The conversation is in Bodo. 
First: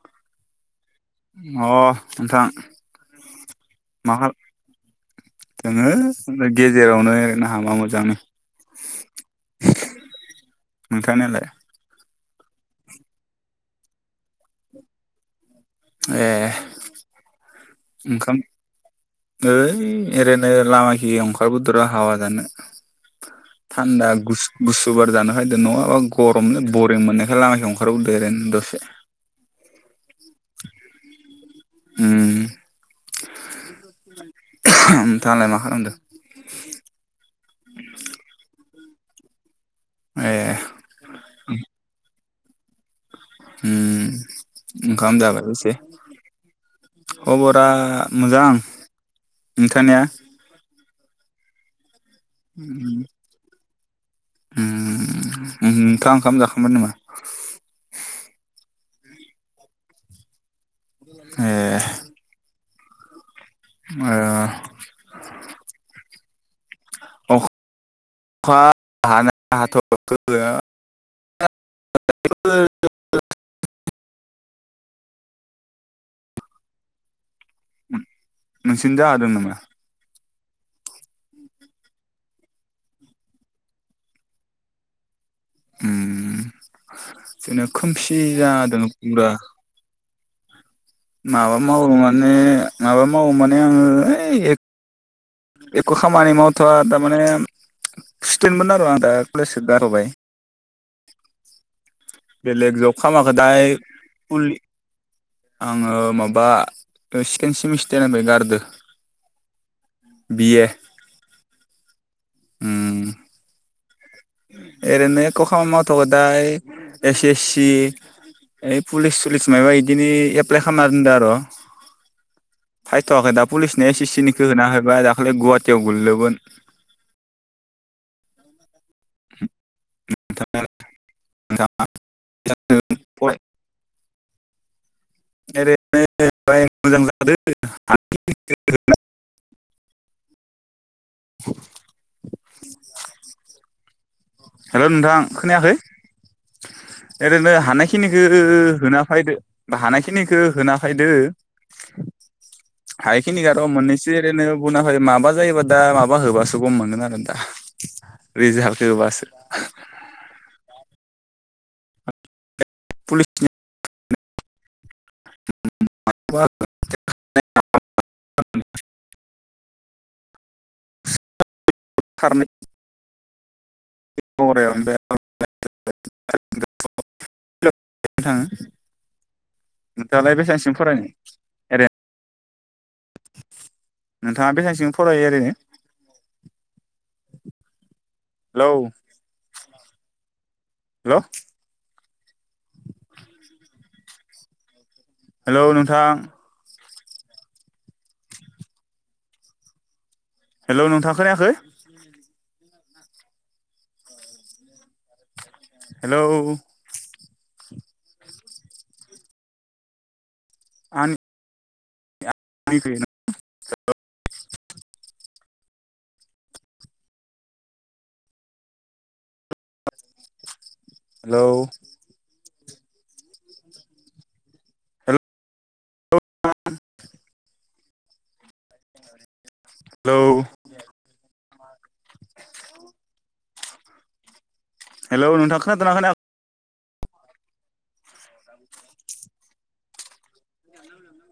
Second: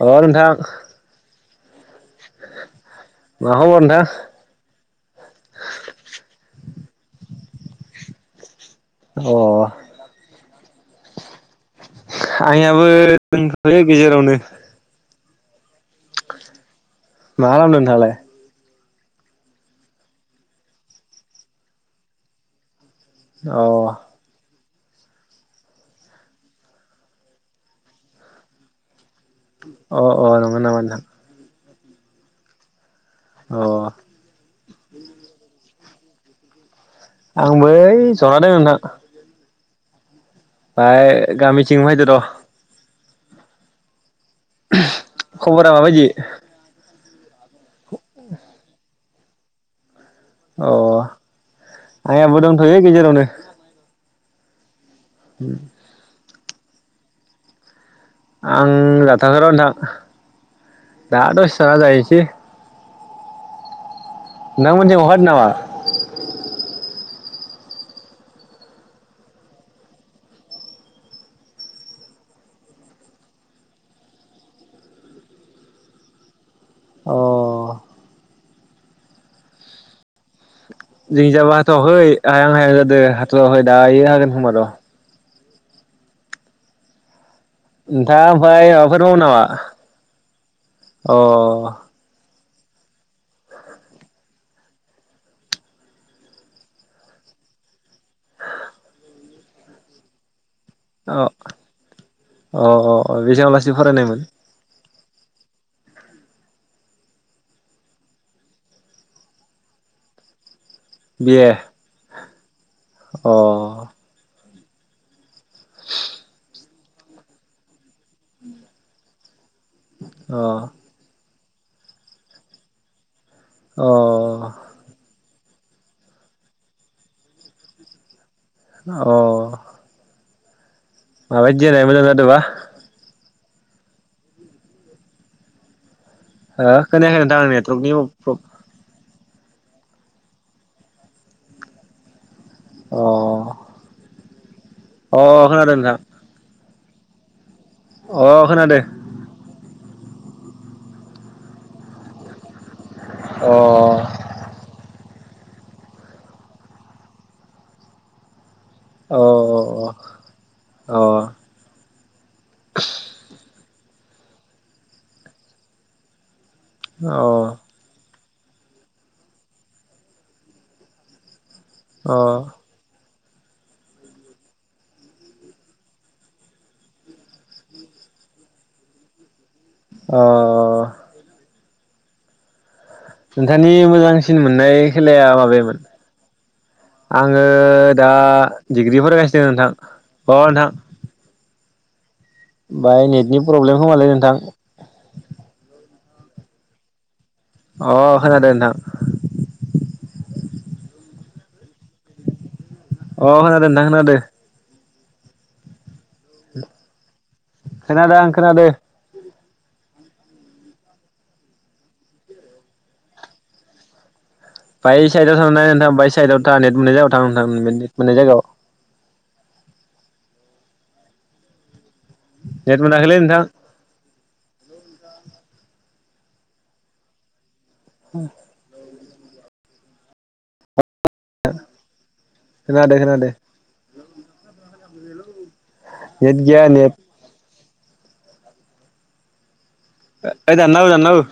अ नोंथां अ नोंथां। माखबर नोंथां? मा खाल दोङो गेजेरावनो हामा मोजां। अ। नोंथांनियालाय? आंनियाबो दोनथ'यो गेजेरावनो। ए मा खालामदों नोंथाङालाय ओंखाम ओइ ओरैनो लामाखि ओंखारबोदरा हावा जानो। अ थान्दा गु गुसुुबार जानो फायदो नङाबा गरमनो बरिं मोननायखाय लामायाव ओंखारबोदेर दसे। अ अ नंगौ नामा नोंथां? उम। अ। [unintelligible] नोंथाङालाय मा खालामदों? आंबो बो ओय जना दङ नोंथां। ए ‌। फाय गामिथिं फैदो र'। ओम ओंखाम खबरा जाबाय [unintelligible] माबायदि खबरा मोजां नोंथांनिया? अ आंनियाबो दंथ'यो गेजेरावनो। ओम नोंथाङा ओंखाम जाखांबाय नामा? आं जाथ'याखै र'नोंथां दा ए दसे थाना जाहैसै। ए। नोंथां मोनथिं अखा हादों नामा? अखा हानाया हाथ'वाखै। अ। नोंसिनिजाय हादों नामा? जोंनि जायबो हाथवाखै हायां हायां जादों हाथवाखै दायो हागोन खोमा र'। ओम जोंना खोमसि नोंथाङा जाना ओमफ्राय दङो माबाफोर मावो फुरा। नामा अ माबा मावो माने माबा मावो माने आङो ओइ एख' खामानि मावथ'वा थारमाने स्टुदेन्टमोन आरो आं दा कलेजखौ गारथ'बाय। अ अ बेलेग जब अ अ खामाखै बेसां दाय लासि फरायनायमोन? फुल आङो माबा सेकेणड सेमेस्टारनिफ्राय गारदों। बि ए। बि ए। अ। ओरैनो एख' खामानि मावथ'याखै दायो एस एस सि ए पुलिस सुलिस मायबा इदिनो अ एप्लाइ खालामना दोनदो आर'' फायथ'वाखै दा पुलिसनि अ एस एस सि होना होबबाय दाखालि गुवाहाटियाव गोलैदोमोन अ माबायदि देनाय मोजां जादोंबा [unintelligible] हो मोजां जादों खोनायाखो नोंथ [unintelligible] [unintelligible] अ हेल' नोंथां अ खोनायाखै खोनादों नोंथां ओरैनो हानाखि खिनिखौ अ खोनादों होना फैदो हानाय खिनिखौ होना फैदो अ हायखिनिखौ र' मोननैसै ओरैनो गुना माबा जायोबा दा माबा होबासो गम मोनगोन आरो दा रिजालखौ होबा अ अ अ पुलिसनि म [unintelligible] अ [unintelligible] अ द [unintelligible] नथाङ [unintelligible] अ नोंथाङालाय बेसेबांसिम फरायनाय? ओरैनो नोंथांनि मोजांसिन नोंथाङा मोननाय बेसेबांसिम फरायो खेलाया ओरैनो माबेयामोन? आङो दा हेलौ डिग्रि फरायगासिनो नोंथां अ नोंथां हेल' बाय नेटनि प्रब्लेम खोमालै नोंथां हेल' नोंथां अ खोनादों नोंथां हेल' नोंथा खोनायाखै? [inaudible] [inaudible] अ खोनादों नोंथां खोनादों हेलौ खनाादों आं खनादो आंनि [inaudible] बाय साइडआव थां नोंथां बाय साइडआव था नेट मोननाय जायाव थां नोंथां नेट मोननाय जायगायाव हेलौ नेट मोनाखैलै नोंथां [inaudible] [inaudible] हेलौ खनादों- खोनादों हेल' नोंथां खोनादोना खोना या नेट गैया नेट ओइ दानना हो दानना हो